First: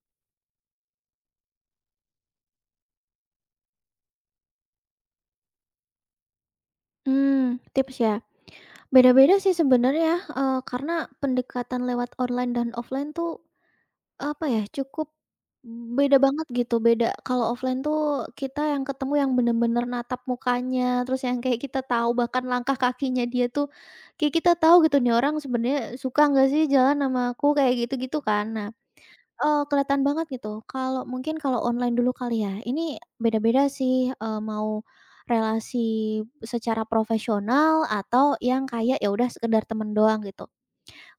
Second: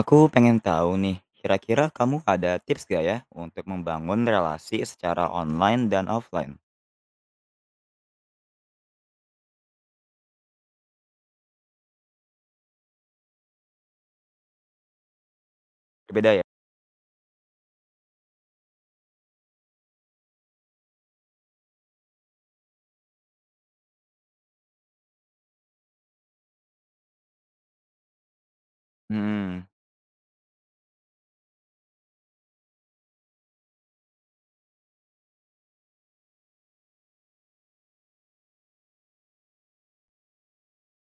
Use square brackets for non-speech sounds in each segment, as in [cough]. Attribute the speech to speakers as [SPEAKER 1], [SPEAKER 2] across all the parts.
[SPEAKER 1] Aku pengen tahu nih, kira-kira kamu ada tips gak ya untuk membangun relasi secara online dan offline?
[SPEAKER 2] Tips ya? Beda-beda sih sebenarnya, karena pendekatan lewat online dan offline tuh, apa ya, cukup beda
[SPEAKER 1] Berbeda ya?
[SPEAKER 2] banget gitu, beda. Kalau offline tuh kita yang ketemu yang bener-bener natap mukanya, terus yang kayak kita tahu bahkan langkah kakinya dia tuh, kayak kita tahu gitu, "Nih orang sebenarnya suka nggak sih jalan sama aku?" Kayak gitu-gitu kan. Nah,
[SPEAKER 1] Hmm,
[SPEAKER 2] kelihatan banget gitu. Kalau mungkin kalau online dulu kali ya, ini beda-beda sih, mau relasi secara profesional atau yang kayak ya udah sekedar temen doang gitu.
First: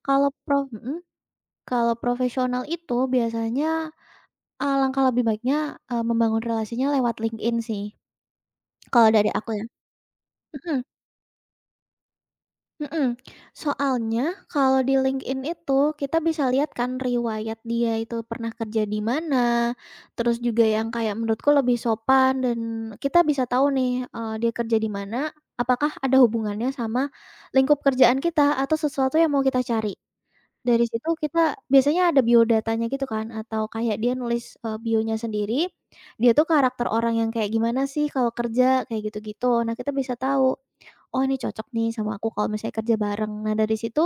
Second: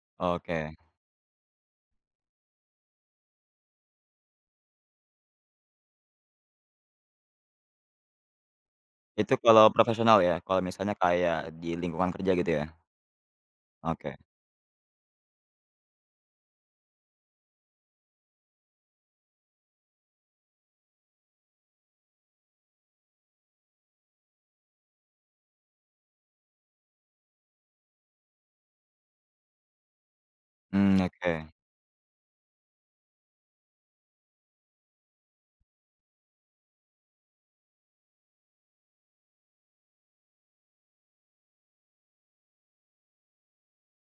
[SPEAKER 2] Kalau pro
[SPEAKER 1] oke.
[SPEAKER 2] mhm, kalau profesional itu biasanya alangkah lebih baiknya, membangun relasinya lewat LinkedIn sih, kalau dari
[SPEAKER 1] Itu
[SPEAKER 2] aku ya.
[SPEAKER 1] kalau profesional ya? Kalau
[SPEAKER 2] Mhm.
[SPEAKER 1] misalnya kayak di lingkungan kerja gitu ya?
[SPEAKER 2] Mhm.
[SPEAKER 1] Oke.
[SPEAKER 2] Soalnya kalau di LinkedIn itu kita bisa lihat kan riwayat dia itu pernah kerja di mana, terus juga yang kayak menurutku lebih sopan dan kita bisa tahu nih, dia kerja di mana, apakah ada hubungannya sama lingkup kerjaan kita atau sesuatu yang mau kita cari. Dari
[SPEAKER 1] Hmm,
[SPEAKER 2] situ
[SPEAKER 1] oke.
[SPEAKER 2] kita biasanya ada biodatanya gitu kan atau kayak dia nulis, bionya sendiri, dia tuh karakter orang yang kayak gimana sih kalau kerja, kayak gitu-gitu. Nah, kita bisa tahu, "Oh ini cocok nih sama aku kalau misalnya kerja bareng." Nah dari situ,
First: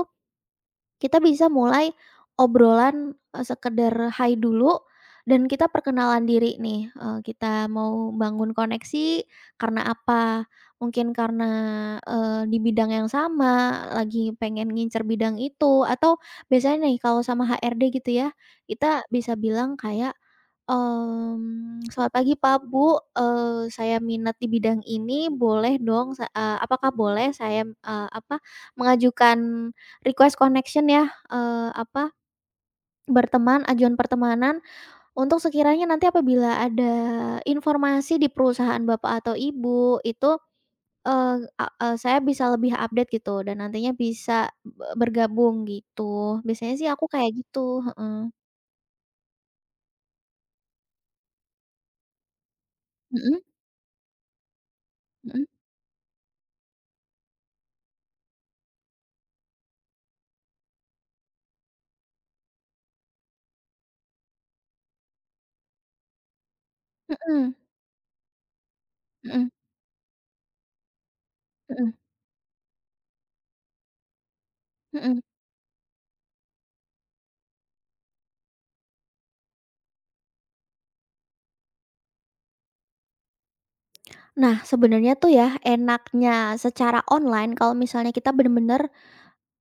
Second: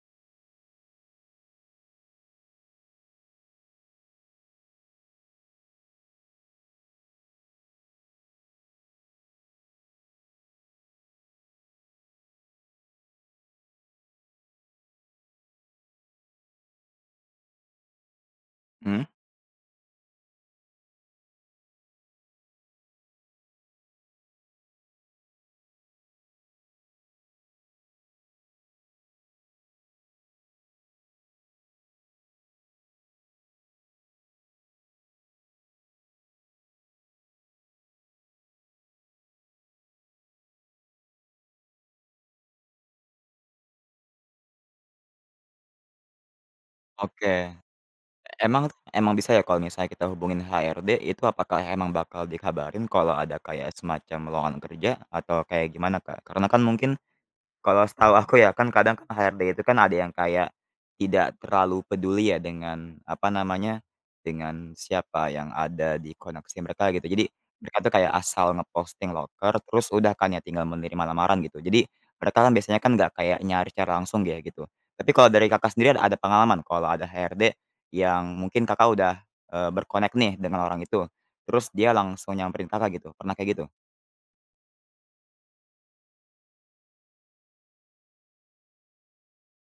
[SPEAKER 2] kita bisa mulai obrolan, sekedar hai dulu dan kita perkenalan diri nih, kita mau bangun koneksi karena apa, mungkin karena, di bidang yang sama, lagi pengen ngincer bidang itu, atau biasanya nih kalau sama HRD gitu ya, kita
[SPEAKER 1] Hmm,
[SPEAKER 2] bisa bilang kayak, "Selamat pagi Pak, Bu, saya minat di bidang ini, boleh dong apakah boleh saya, apa, mengajukan request connection ya, eee, apa, berteman, ajuan pertemanan untuk sekiranya nanti apabila ada informasi di perusahaan bapak atau ibu itu, eee, saya bisa lebih update gitu dan nantinya bisa bergabung gitu. Biasanya sih aku kayak
[SPEAKER 1] oke.
[SPEAKER 2] gitu, heeh."
[SPEAKER 1] Emang emang bisa ya kalau misalnya kita hubungin HRD itu apakah emang bakal dikabarin kalau ada
[SPEAKER 2] Mhm,
[SPEAKER 1] kayak semacam lowongan kerja atau
[SPEAKER 2] mhm,
[SPEAKER 1] kayak gimana, Kak? Karena kan mungkin. Kalau setahu aku ya kan kadang kan HRD itu kan ada yang kayak tidak terlalu peduli ya dengan, apa namanya, dengan siapa yang ada di koneksi mereka gitu. Jadi
[SPEAKER 2] mhm,
[SPEAKER 1] mereka tuh kayak asal ngeposting
[SPEAKER 2] mhm,
[SPEAKER 1] loker terus udah kan ya tinggal menerima lamaran gitu. Jadi
[SPEAKER 2] mhm,
[SPEAKER 1] mereka kan biasanya kan nggak kayak nyari secara langsung ya gitu. Tapi
[SPEAKER 2] mhm.
[SPEAKER 1] kalau dari Kakak sendiri ada pengalaman kalau ada HRD yang mungkin Kakak udah, berkonek nih dengan orang itu, terus dia langsung nyamperin Kakak gitu, pernah kayak gitu?
[SPEAKER 2] Nah sebenarnya tuh ya enaknya secara online kalau misalnya kita bener-bener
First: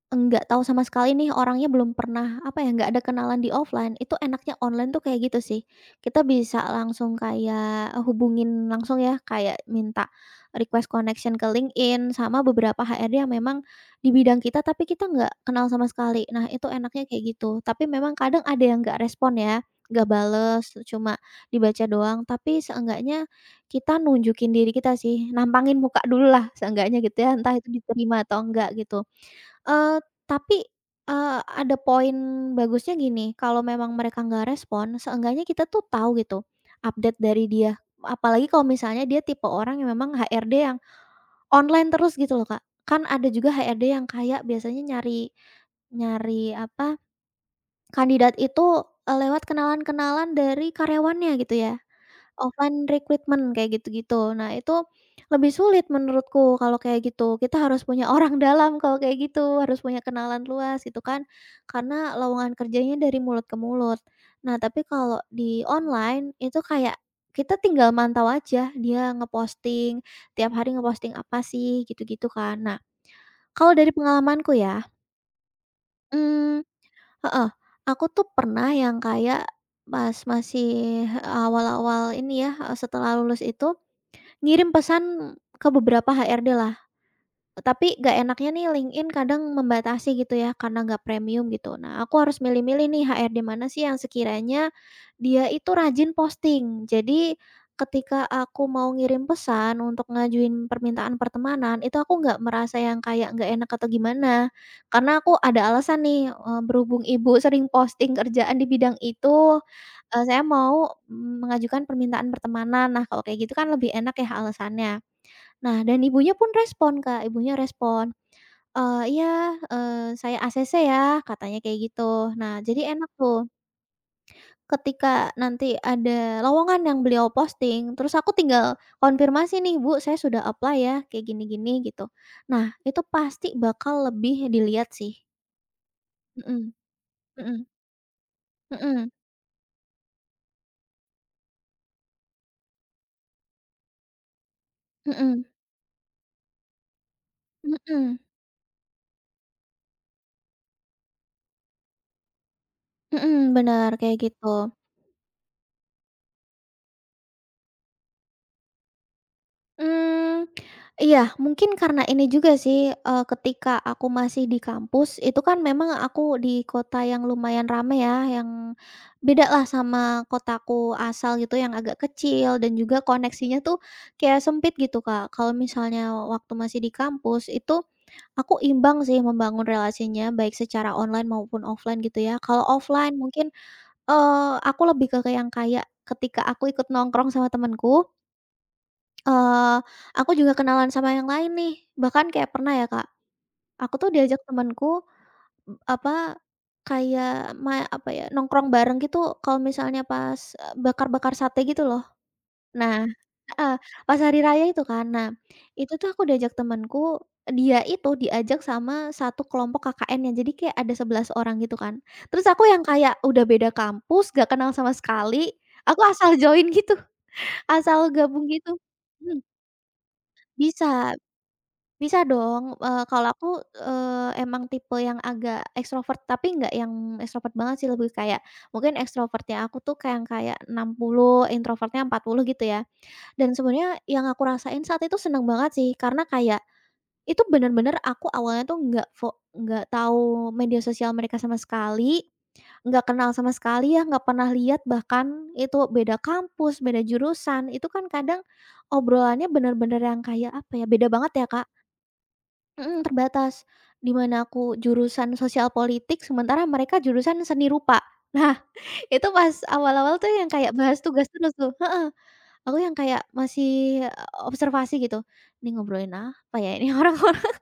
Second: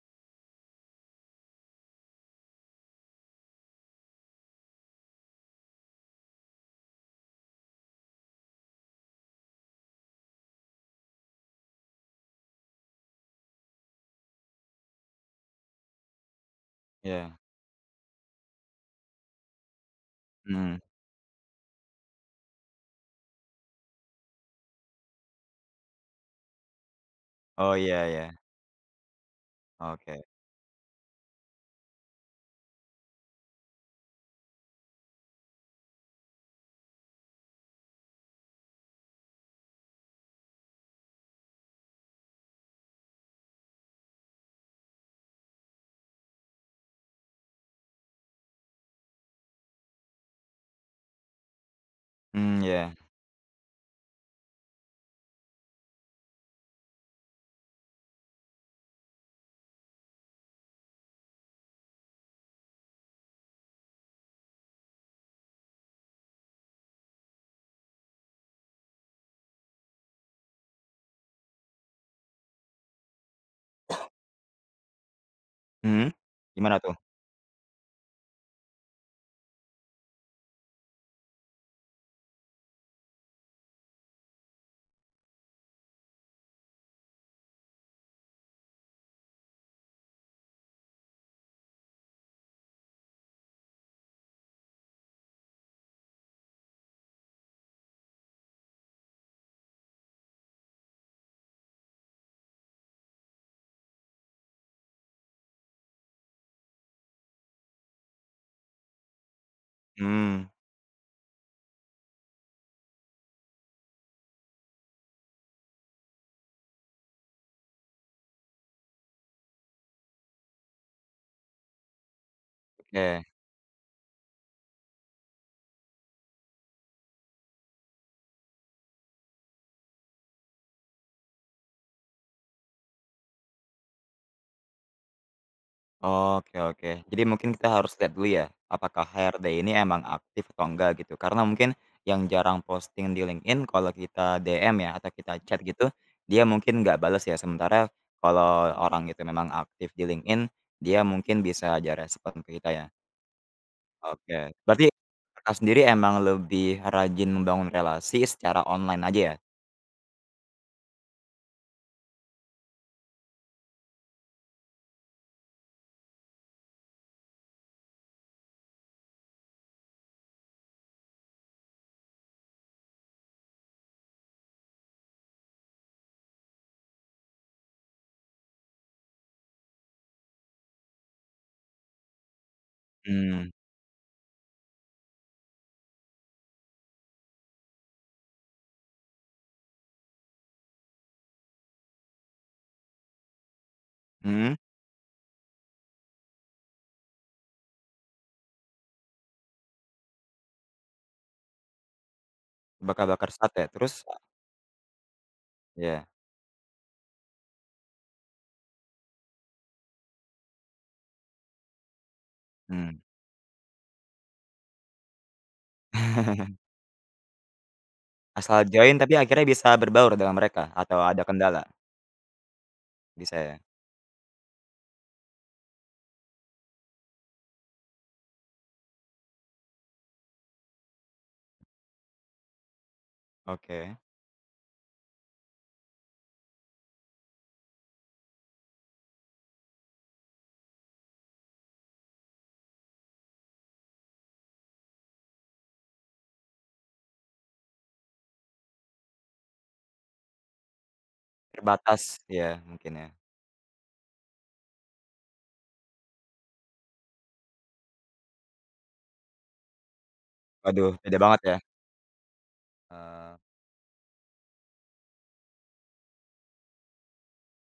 [SPEAKER 2] enggak tahu sama sekali nih orangnya belum pernah, apa ya, nggak ada kenalan di offline, itu enaknya online tuh kayak gitu sih. Kita bisa langsung kayak hubungin langsung ya, kayak minta request connection ke LinkedIn sama beberapa HRD yang memang di bidang kita, tapi kita nggak kenal sama sekali. Nah, itu enaknya kayak
[SPEAKER 1] Iya,
[SPEAKER 2] gitu. Tapi memang kadang ada yang nggak respon ya, nggak bales,
[SPEAKER 1] mhm,
[SPEAKER 2] cuma dibaca doang, tapi seenggaknya kita nunjukin diri kita sih, nampangin muka dulu lah seenggaknya gitu ya, entah itu
[SPEAKER 1] oh iya
[SPEAKER 2] diterima
[SPEAKER 1] iya,
[SPEAKER 2] atau enggak gitu. Eee,
[SPEAKER 1] oke,
[SPEAKER 2] tapi, ada poin bagusnya gini, kalau memang mereka nggak respon, seenggaknya kita tuh tahu gitu, update dari dia. Apalagi kalau misalnya dia tipe orang yang memang HRD yang online terus gitu loh, Kak. Kan ada juga HRD yang kayak biasanya nyari nyari apa, kandidat itu, lewat kenalan-kenalan dari karyawannya gitu ya.
[SPEAKER 1] hmm,
[SPEAKER 2] Offline
[SPEAKER 1] ya.
[SPEAKER 2] recruitment kayak gitu-gitu. Nah itu lebih sulit menurutku kalau kayak gitu. Kita harus punya orang [laughs] dalam kalau kayak gitu, harus punya kenalan luas gitu kan. Karena lowongan kerjanya dari mulut ke mulut. Nah tapi kalau di online itu kayak kita tinggal mantau aja dia ngeposting, tiap hari ngeposting apa sih gitu-gitu kan. Nah kalau dari pengalamanku ya,
[SPEAKER 1] Mhm,
[SPEAKER 2] mmm,
[SPEAKER 1] gimana tuh?
[SPEAKER 2] heeh, aku tuh pernah yang kayak pas awal-awal ini ya, setelah lulus itu ngirim pesan ke beberapa HRD-lah tapi nggak enaknya nih LinkedIn kadang membatasi gitu ya karena nggak premium gitu. Nah aku harus milih-milih nih HR di mana sih yang sekiranya dia itu rajin posting. Jadi ketika aku mau ngirim pesan untuk ngajuin permintaan pertemanan itu aku nggak merasa yang kayak nggak enak atau gimana. Karena aku ada alasan nih, berhubung ibu [laughs] sering posting kerjaan di bidang itu, saya
[SPEAKER 1] Mmm,
[SPEAKER 2] mau mengajukan permintaan pertemanan. Nah kalau kayak gitu kan lebih enak ya alasannya. Nah, dan ibunya pun respon, Kak, ibunya respon, "Iya, eee, saya ACC ya," katanya kayak gitu. Nah, jadi enak
[SPEAKER 1] oke.
[SPEAKER 2] tuh ketika nanti ada lowongan yang beliau posting, terus aku tinggal konfirmasi nih, "Bu, saya sudah apply ya, kayak gini-gini," gitu. Nah, itu pasti bakal lebih dilihat sih.
[SPEAKER 1] Oke,
[SPEAKER 2] Mhm,
[SPEAKER 1] oke. Jadi mungkin
[SPEAKER 2] mhm,
[SPEAKER 1] kita harus lihat dulu ya, apakah
[SPEAKER 2] mhm,
[SPEAKER 1] HRD ini emang aktif atau enggak gitu. Karena mungkin yang jarang posting di LinkedIn kalau kita DM ya atau kita
[SPEAKER 2] mhm,
[SPEAKER 1] chat gitu, dia mungkin nggak bales ya.
[SPEAKER 2] mhm,
[SPEAKER 1] Sementara
[SPEAKER 2] mhm,
[SPEAKER 1] kalau orang itu memang aktif di LinkedIn, dia mungkin bisa aja respon ke kita ya.
[SPEAKER 2] mhm, bener, kayak gitu.
[SPEAKER 1] Oke, berarti Kakak sendiri emang lebih rajin membangun relasi secara online aja ya?
[SPEAKER 2] Mmm, iya mungkin karena ini juga sih, ketika aku masih di kampus itu kan memang aku di kota yang lumayan rame ya, yang bedalah sama kotaku asal gitu yang agak kecil dan juga koneksinya tuh kayak sempit gitu, Kak. Kalau misalnya waktu masih di kampus itu aku imbang sih membangun relasinya baik secara online maupun offline gitu ya. Kalau offline mungkin,
[SPEAKER 1] Mmm,
[SPEAKER 2] aku lebih ke yang kayak ketika aku ikut nongkrong sama temenku. Eee, aku juga kenalan sama yang lain nih, bahkan kayak pernah ya, Kak, aku tuh diajak
[SPEAKER 1] mhm,
[SPEAKER 2] temenku, apa, kayak apa ya, nongkrong bareng gitu kalau misalnya pas, bakar-bakar sate gitu loh. Nah
[SPEAKER 1] bakar-bakar sate
[SPEAKER 2] heeh,
[SPEAKER 1] terus?
[SPEAKER 2] pas hari raya itu kan. Nah, itu
[SPEAKER 1] Iya,
[SPEAKER 2] tuh aku diajak temenku, dia itu diajak sama satu kelompok KKN-nya, jadi kayak ada 11 orang gitu kan. Terus aku yang
[SPEAKER 1] mmm.
[SPEAKER 2] kayak udah beda kampus, gak kenal sama sekali, aku asal
[SPEAKER 1] [laughs]
[SPEAKER 2] join gitu, asal gabung
[SPEAKER 1] Asal
[SPEAKER 2] gitu.
[SPEAKER 1] join tapi
[SPEAKER 2] Mhm,
[SPEAKER 1] akhirnya bisa berbaur dengan mereka atau
[SPEAKER 2] bisa.
[SPEAKER 1] ada kendala?
[SPEAKER 2] Bisa dong, kalau
[SPEAKER 1] Bisa
[SPEAKER 2] aku,
[SPEAKER 1] ya?
[SPEAKER 2] emang tipe yang agak ekstrovert, tapi nggak yang ekstrovert banget sih, lebih kayak mungkin ekstrovertnya aku tuh kayak kayak 60 introvertnya 40 gitu ya. Dan sebenarnya
[SPEAKER 1] Oke.
[SPEAKER 2] yang aku rasain saat itu seneng banget sih, karena kayak itu bener-bener aku awalnya tuh nggak tahu media sosial mereka sama sekali, nggak kenal sama sekali ya, nggak pernah lihat bahkan, itu beda kampus, beda jurusan, itu kan kadang obrolannya bener-bener yang kayak apa ya, beda banget ya Kak.
[SPEAKER 1] Terbatas ya mungkin
[SPEAKER 2] Mhm,
[SPEAKER 1] ya.
[SPEAKER 2] terbatas. Di mana aku jurusan sosial politik, sementara mereka jurusan seni rupa. [laughs] Nah, itu pas awal-awal tuh yang kayak
[SPEAKER 1] Waduh
[SPEAKER 2] bahas
[SPEAKER 1] beda
[SPEAKER 2] tugas
[SPEAKER 1] banget
[SPEAKER 2] terus
[SPEAKER 1] ya,
[SPEAKER 2] tuh heeh, aku yang kayak
[SPEAKER 1] eee,
[SPEAKER 2] masih, observasi gitu, "Ini ngobrolin apa ya ini [laughs] orang-orang?"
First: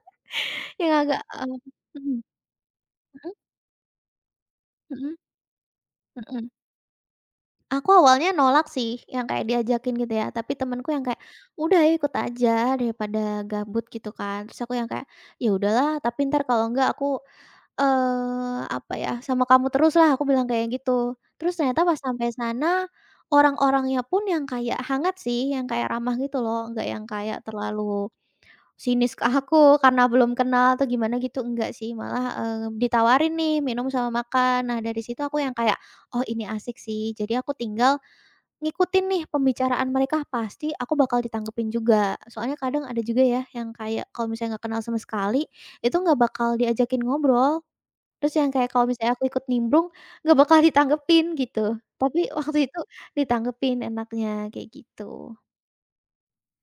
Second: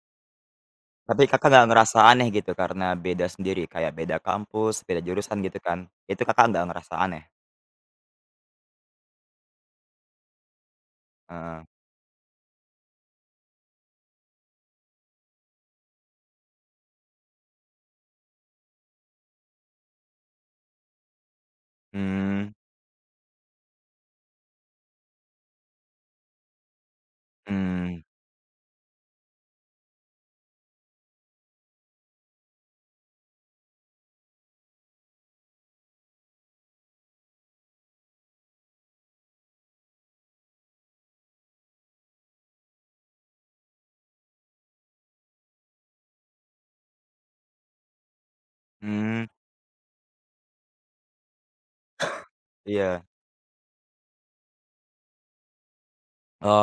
[SPEAKER 2] Yang agak,
[SPEAKER 1] tapi Kakak nggak ngerasa
[SPEAKER 2] mmm,
[SPEAKER 1] aneh gitu karena beda
[SPEAKER 2] mhm,
[SPEAKER 1] sendiri kayak beda kampus, beda
[SPEAKER 2] mhm,
[SPEAKER 1] jurusan gitu kan? Itu
[SPEAKER 2] mhm,
[SPEAKER 1] Kakak
[SPEAKER 2] mhm.
[SPEAKER 1] nggak ngerasa aneh?
[SPEAKER 2] Aku awalnya nolak sih yang kayak diajakin gitu ya, tapi temenku yang kayak,
[SPEAKER 1] Heeh.
[SPEAKER 2] "Udah ayo ikut aja daripada gabut," gitu kan. Terus aku yang kayak, "Ya udahlah, tapi entar kalau enggak aku apa ya, sama kamu terus lah," aku bilang kayak gitu. Terus ternyata pas sampai
[SPEAKER 1] Mmm,
[SPEAKER 2] sana, orang-orangnya pun yang kayak hangat sih, yang kayak ramah gitu loh, nggak yang kayak
[SPEAKER 1] mmm,
[SPEAKER 2] terlalu sinis ke aku karena belum kenal atau gimana gitu, enggak sih. Malah, ditawarin nih minum sama makan. Nah, dari situ aku yang kayak, "Oh, ini asik sih." Jadi aku tinggal ngikutin nih pembicaraan mereka, pasti aku bakal ditanggepin juga. Soalnya kadang ada juga ya yang kayak kalau misalnya nggak kenal sama sekali, itu nggak bakal diajakin ngobrol. Terus yang kayak kalau misalnya aku
[SPEAKER 1] mmm,
[SPEAKER 2] ikut nimbrung, nggak bakal ditanggepin gitu, tapi waktu itu
[SPEAKER 1] iya.
[SPEAKER 2] ditanggepin enaknya, kayak gitu.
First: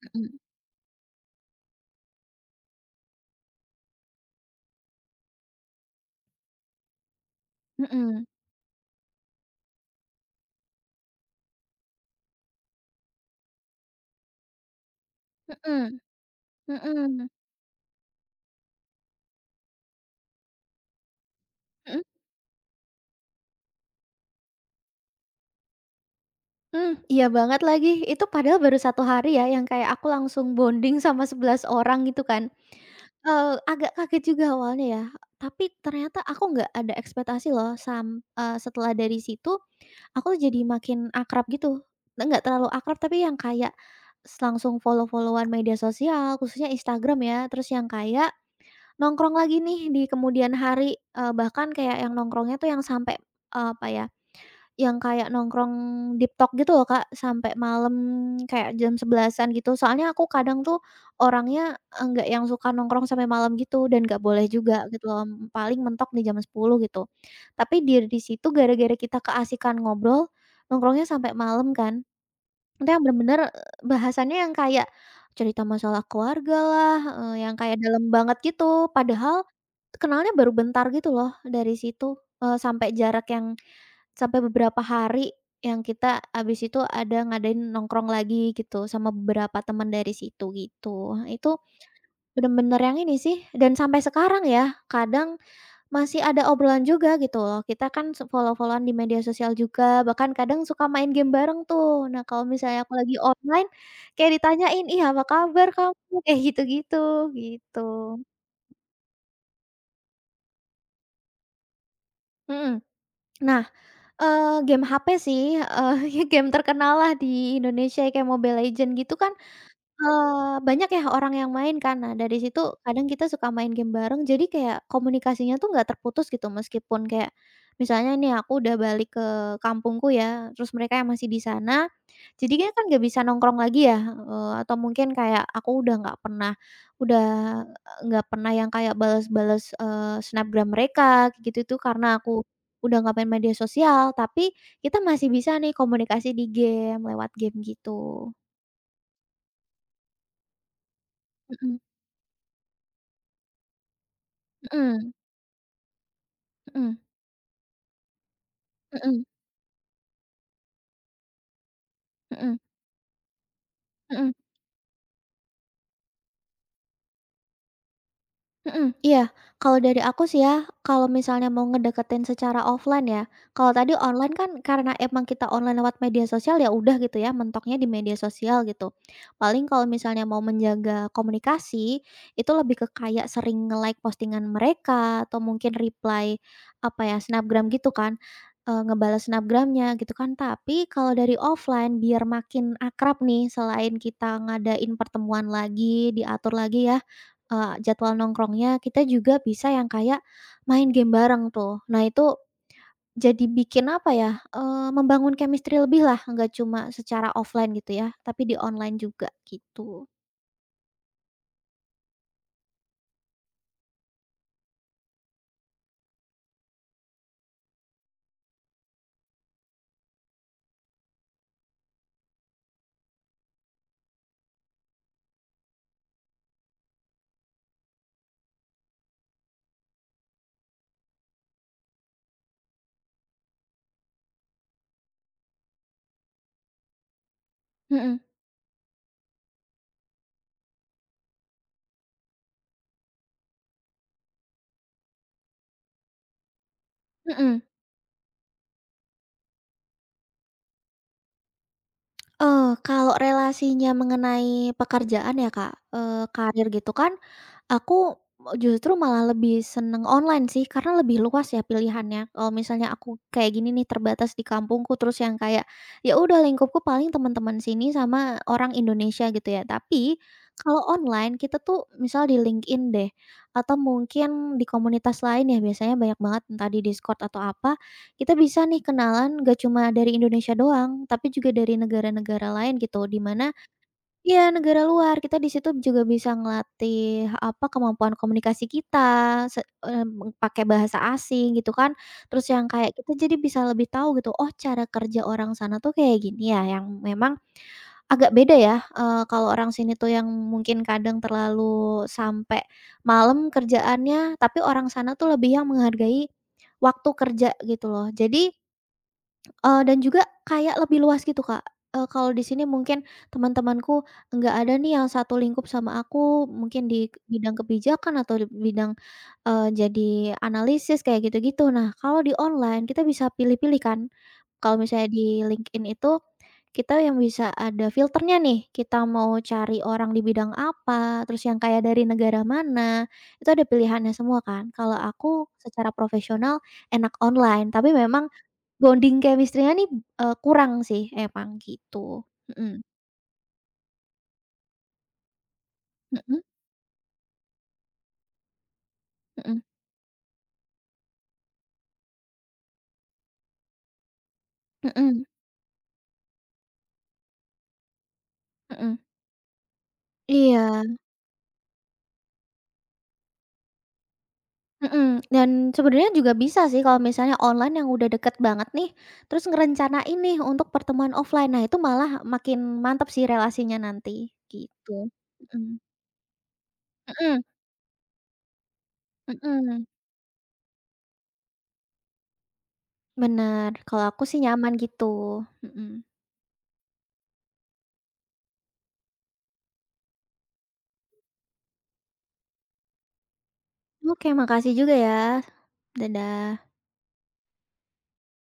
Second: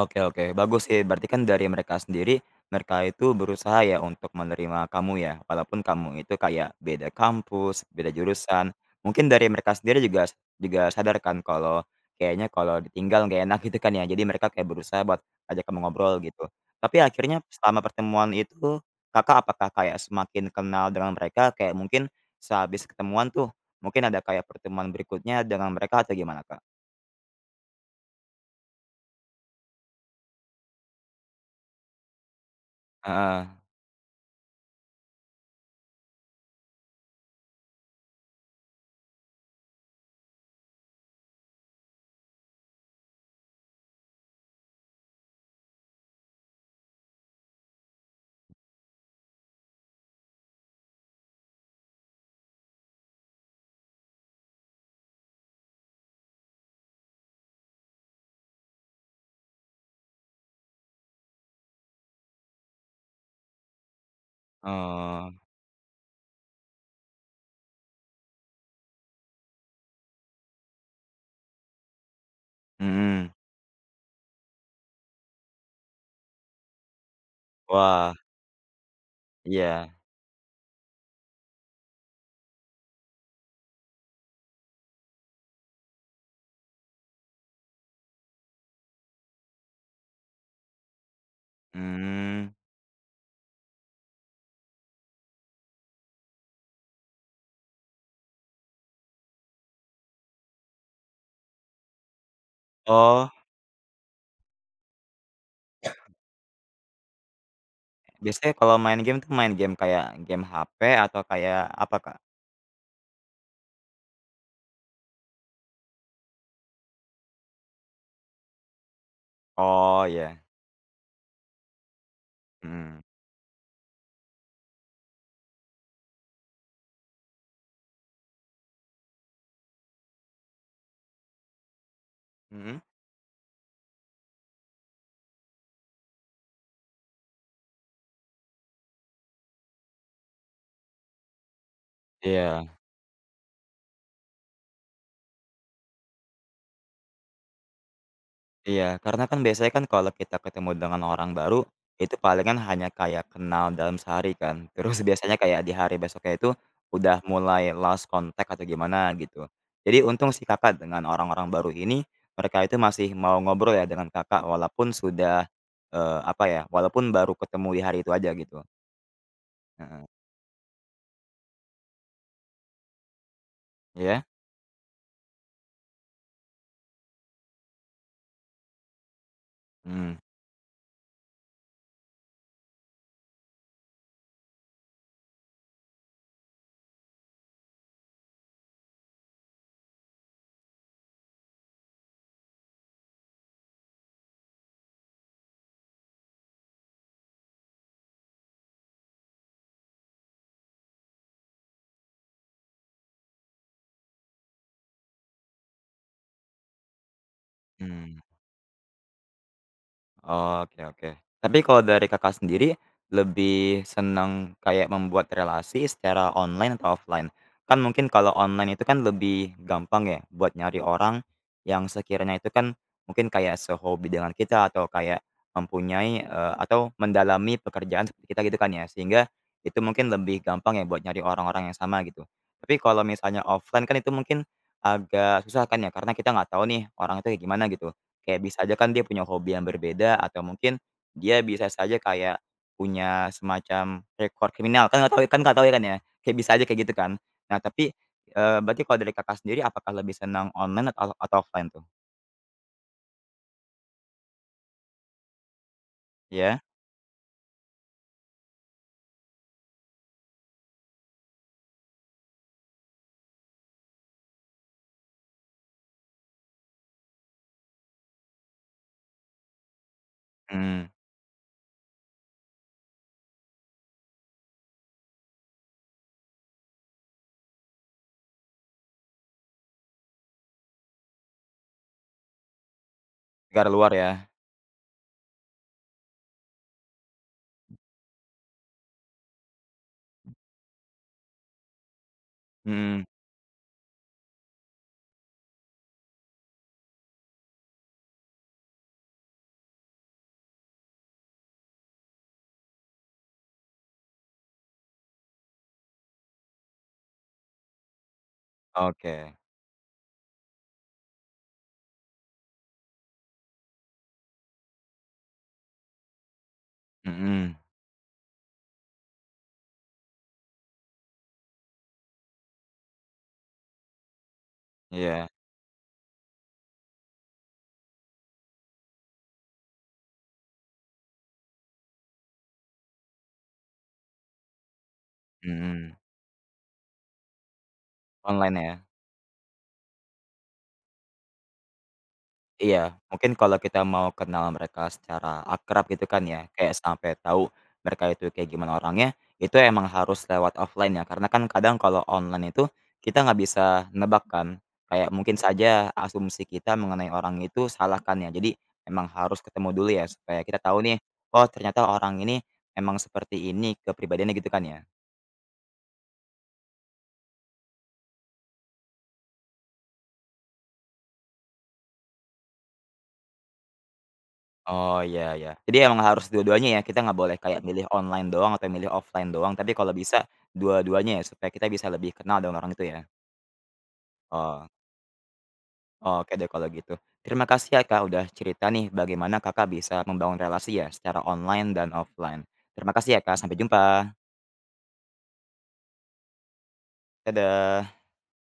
[SPEAKER 1] Oke,
[SPEAKER 2] Mhm.
[SPEAKER 1] oke, bagus sih berarti kan dari mereka sendiri, mereka itu berusaha ya untuk menerima kamu ya, walaupun kamu itu kayak beda kampus, beda
[SPEAKER 2] Mhm,
[SPEAKER 1] jurusan. Mungkin dari mereka sendiri juga juga sadar kan kalau kayaknya kalau ditinggal nggak enak gitu kan ya, jadi mereka kayak berusaha buat ajak kamu
[SPEAKER 2] mhm,
[SPEAKER 1] ngobrol gitu. Tapi
[SPEAKER 2] mhm,
[SPEAKER 1] akhirnya selama pertemuan itu, Kakak apakah kayak semakin kenal dengan mereka kayak
[SPEAKER 2] mhm,
[SPEAKER 1] mungkin sehabis ketemuan tuh, mungkin ada kayak pertemuan berikutnya dengan mereka atau gimana, Kak?
[SPEAKER 2] mhm, iya banget lagi, itu padahal baru satu hari ya, yang kayak aku langsung bonding sama 11 orang gitu kan.
[SPEAKER 1] Heeh,
[SPEAKER 2] Agak kaget juga awalnya ya, tapi ternyata aku nggak ada ekspektasi loh, setelah dari situ, aku jadi makin akrab gitu. Enggak terlalu akrab tapi yang kayak langsung follow-follow-an media sosial, khususnya Instagram ya, terus yang kayak nongkrong lagi nih di kemudian hari, bahkan kayak yang nongkrongnya tuh yang sampai, apa ya, yang kayak nongkrong deep talk gitu loh, Kak, sampai malam kayak jam 11-an gitu. Soalnya aku kadang tuh orangnya enggak yang suka nongkrong sampai malam gitu dan nggak boleh juga gitu loh,
[SPEAKER 1] oh,
[SPEAKER 2] paling mentok di jam 10 gitu. Tapi di situ gara-gara kita keasikan ngobrol, nongkrongnya sampai malam kan. Itu yang
[SPEAKER 1] mhm,
[SPEAKER 2] bener-bener, bahasannya yang kayak cerita masalah keluargalah, yang kayak dalam
[SPEAKER 1] wah.
[SPEAKER 2] banget gitu. Padahal
[SPEAKER 1] Iya,
[SPEAKER 2] kenalnya baru bentar gitu loh dari situ, eee, sampai jarak yang Sampai beberapa hari yang kita abis itu ada ngadain nongkrong lagi gitu sama beberapa teman dari situ gitu. Itu
[SPEAKER 1] mmm,
[SPEAKER 2] bener-bener yang ini sih dan sampai sekarang ya kadang masih ada obrolan juga gitu loh. Kita kan follow followan di media sosial juga, bahkan kadang suka main game bareng tuh. Nah kalau misalnya aku lagi
[SPEAKER 1] oh,
[SPEAKER 2] online kayak ditanyain, "Ih apa kabar kamu?" Kayak gitu-gitu, gitu.
[SPEAKER 1] biasanya kalau main game tuh main game kayak game HP atau kayak apa, Kak?
[SPEAKER 2] Mhm. Nah, game HP sih, [laughs] game terkenal lah di Indonesia kayak Mobile Legends gitu kan.
[SPEAKER 1] Oh iya,
[SPEAKER 2] Banyak ya orang yang main kan. Nah, dari situ
[SPEAKER 1] mhm,
[SPEAKER 2] kadang kita suka main game bareng, jadi kayak komunikasinya tuh nggak terputus gitu. Meskipun kayak misalnya nih aku udah balik ke kampungku ya, terus mereka yang masih di sana, jadinya
[SPEAKER 1] mhm?
[SPEAKER 2] kan nggak bisa nongkrong lagi ya, atau mungkin kayak aku udah nggak pernah yang kayak bales-bales, snapgram mereka kayak gitu tuh, karena aku
[SPEAKER 1] Iya,
[SPEAKER 2] udah nggak main media sosial, tapi kita masih bisa nih komunikasi di game, lewat game gitu.
[SPEAKER 1] iya, karena kan biasanya kan kalau kita ketemu dengan orang baru,
[SPEAKER 2] Mhm,
[SPEAKER 1] itu palingan hanya kayak kenal dalam sehari kan, [laughs] terus
[SPEAKER 2] mhm.
[SPEAKER 1] biasanya kayak di hari besoknya itu
[SPEAKER 2] Mhm,
[SPEAKER 1] udah mulai lost contact atau gimana
[SPEAKER 2] mhm,
[SPEAKER 1] gitu. Jadi untung sih Kakak dengan orang-orang baru ini,
[SPEAKER 2] mhm,
[SPEAKER 1] mereka itu masih mau ngobrol ya dengan
[SPEAKER 2] mhm.
[SPEAKER 1] Kakak walaupun sudah, apa ya, walaupun baru ketemu di hari itu aja gitu.
[SPEAKER 2] Mhm, iya. Kalau dari
[SPEAKER 1] Heeh,
[SPEAKER 2] aku sih ya, kalau misalnya mau ngedeketin secara offline ya, kalau tadi
[SPEAKER 1] iya?
[SPEAKER 2] online kan karena emang kita online lewat media sosial ya udah gitu ya, mentoknya di media sosial gitu. Paling kalau
[SPEAKER 1] Mmm,
[SPEAKER 2] misalnya mau menjaga komunikasi, itu lebih ke kayak sering nge-like postingan mereka atau mungkin reply apa ya, snapgram gitu kan, ngebales snapgram gitu kan. Tapi kalau dari offline biar makin akrab nih selain kita ngadain pertemuan lagi, diatur lagi ya, jadwal nongkrongnya, kita juga bisa yang kayak main game bareng tuh. Nah, itu jadi bikin apa ya, membangun chemistry lebih lah, nggak cuma secara offline gitu ya,
[SPEAKER 1] mmm.
[SPEAKER 2] tapi di online juga gitu.
[SPEAKER 1] Oke, oke. Tapi kalau dari Kakak sendiri, lebih senang kayak membuat relasi secara online atau offline? Kan mungkin kalau online itu kan lebih gampang ya buat nyari orang yang sekiranya itu kan mungkin kayak sehobi dengan kita atau kayak mempunyai, atau mendalami pekerjaan seperti kita gitu kan ya, sehingga itu mungkin lebih gampang ya buat nyari orang-orang yang sama gitu. Tapi kalau misalnya offline kan itu mungkin agak susah kan ya, karena kita nggak tahu nih orang itu kayak gimana gitu.
[SPEAKER 2] Mhm,
[SPEAKER 1] Kayak bisa aja kan dia punya hobi yang berbeda atau mungkin dia bisa saja kayak punya semacam rekor kriminal, kan nggak tahu ya kan ya, kayak bisa aja kayak gitu kan. Nah
[SPEAKER 2] mhm.
[SPEAKER 1] tapi, berarti kalau dari Kakak sendiri apakah lebih senang online atau offline tuh?
[SPEAKER 2] Kalau relasinya mengenai pekerjaan ya, Kak,
[SPEAKER 1] Ya,
[SPEAKER 2] karir gitu kan. Aku justru malah lebih seneng online sih, karena lebih luas ya pilihannya. Kalau misalnya aku kayak gini nih, terbatas di kampungku, terus yang kayak, ya udah lingkupku paling teman-teman sini sama orang Indonesia gitu ya. Tapi kalau
[SPEAKER 1] mhm,
[SPEAKER 2] online kita tuh misal di LinkedIn deh, atau mungkin di komunitas lain ya, biasanya banyak banget entah di Discord atau apa, kita bisa nih kenalan gak cuma dari Indonesia doang, tapi juga dari negara-negara lain gitu. Di mana
[SPEAKER 1] negara luar ya?
[SPEAKER 2] Iya, negara luar. Kita di situ juga bisa ngelatih, apa, kemampuan komunikasi kita, se eee, pakai bahasa asing gitu kan. Terus yang kayak
[SPEAKER 1] Mhm,
[SPEAKER 2] kita jadi bisa lebih tahu gitu, oh cara kerja orang sana tuh kayak gini ya, yang memang agak beda ya, kalau orang sini tuh yang mungkin kadang terlalu sampai malam kerjaannya, tapi orang sana tuh lebih yang menghargai waktu kerja gitu loh. Jadi,
[SPEAKER 1] oke,
[SPEAKER 2] Dan juga kayak lebih luas gitu, Kak. Kalau di sini mungkin teman-temanku nggak ada nih yang satu lingkup sama aku, mungkin di
[SPEAKER 1] mhm,
[SPEAKER 2] bidang kebijakan atau di bidang, jadi analisis kayak gitu-gitu. Nah, kalau di online kita bisa pilih-pilih kan. Kalau misalnya
[SPEAKER 1] iya,
[SPEAKER 2] di LinkedIn itu kita yang bisa ada filternya nih, kita mau cari orang di bidang apa, terus yang kayak dari negara mana, itu ada pilihannya semua kan. Kalau aku
[SPEAKER 1] mhm,
[SPEAKER 2] secara profesional enak online, tapi memang
[SPEAKER 1] online ya?
[SPEAKER 2] bonding chemistry-nya nih, kurang sih emang gitu. Mhm,
[SPEAKER 1] Iya, mungkin kalau kita mau kenal mereka secara akrab gitu kan ya,
[SPEAKER 2] mhm,
[SPEAKER 1] kayak sampai tahu mereka itu kayak gimana orangnya, itu
[SPEAKER 2] mhm,
[SPEAKER 1] emang harus lewat offline ya, karena kan kadang kalau online itu kita nggak bisa nebak kan, kayak
[SPEAKER 2] mhm,
[SPEAKER 1] mungkin saja asumsi kita mengenai orang itu salah kan ya. Jadi
[SPEAKER 2] mhm.
[SPEAKER 1] emang harus ketemu dulu ya supaya kita tahu
[SPEAKER 2] Iya,
[SPEAKER 1] nih, oh ternyata orang ini emang seperti ini kepribadiannya gitu kan ya.
[SPEAKER 2] mhm, dan sebenarnya juga bisa sih kalau misalnya online yang udah deket banget nih, terus ngerencanain nih untuk pertemuan offline. Nah, itu malah makin mantap sih relasinya nanti, gitu.
[SPEAKER 1] Oh, iya, iya.
[SPEAKER 2] Mhm,
[SPEAKER 1] Jadi emang harus dua-duanya ya, kita nggak boleh
[SPEAKER 2] mhm,
[SPEAKER 1] kayak, mhm, milih online doang atau milih offline doang, tapi
[SPEAKER 2] mhm,
[SPEAKER 1] kalau bisa dua-duanya ya, supaya kita bisa lebih kenal dengan orang itu ya?
[SPEAKER 2] bener, kalau aku sih
[SPEAKER 1] Oh,
[SPEAKER 2] nyaman gitu, mhm.
[SPEAKER 1] oke deh kalau gitu. Terima kasih ya Kak, udah cerita nih bagaimana Kakak bisa membangun relasi ya secara online dan offline. Terima kasih ya Kak, sampai jumpa.
[SPEAKER 2] Oke, makasih juga ya. Dadah.
[SPEAKER 1] Dadah.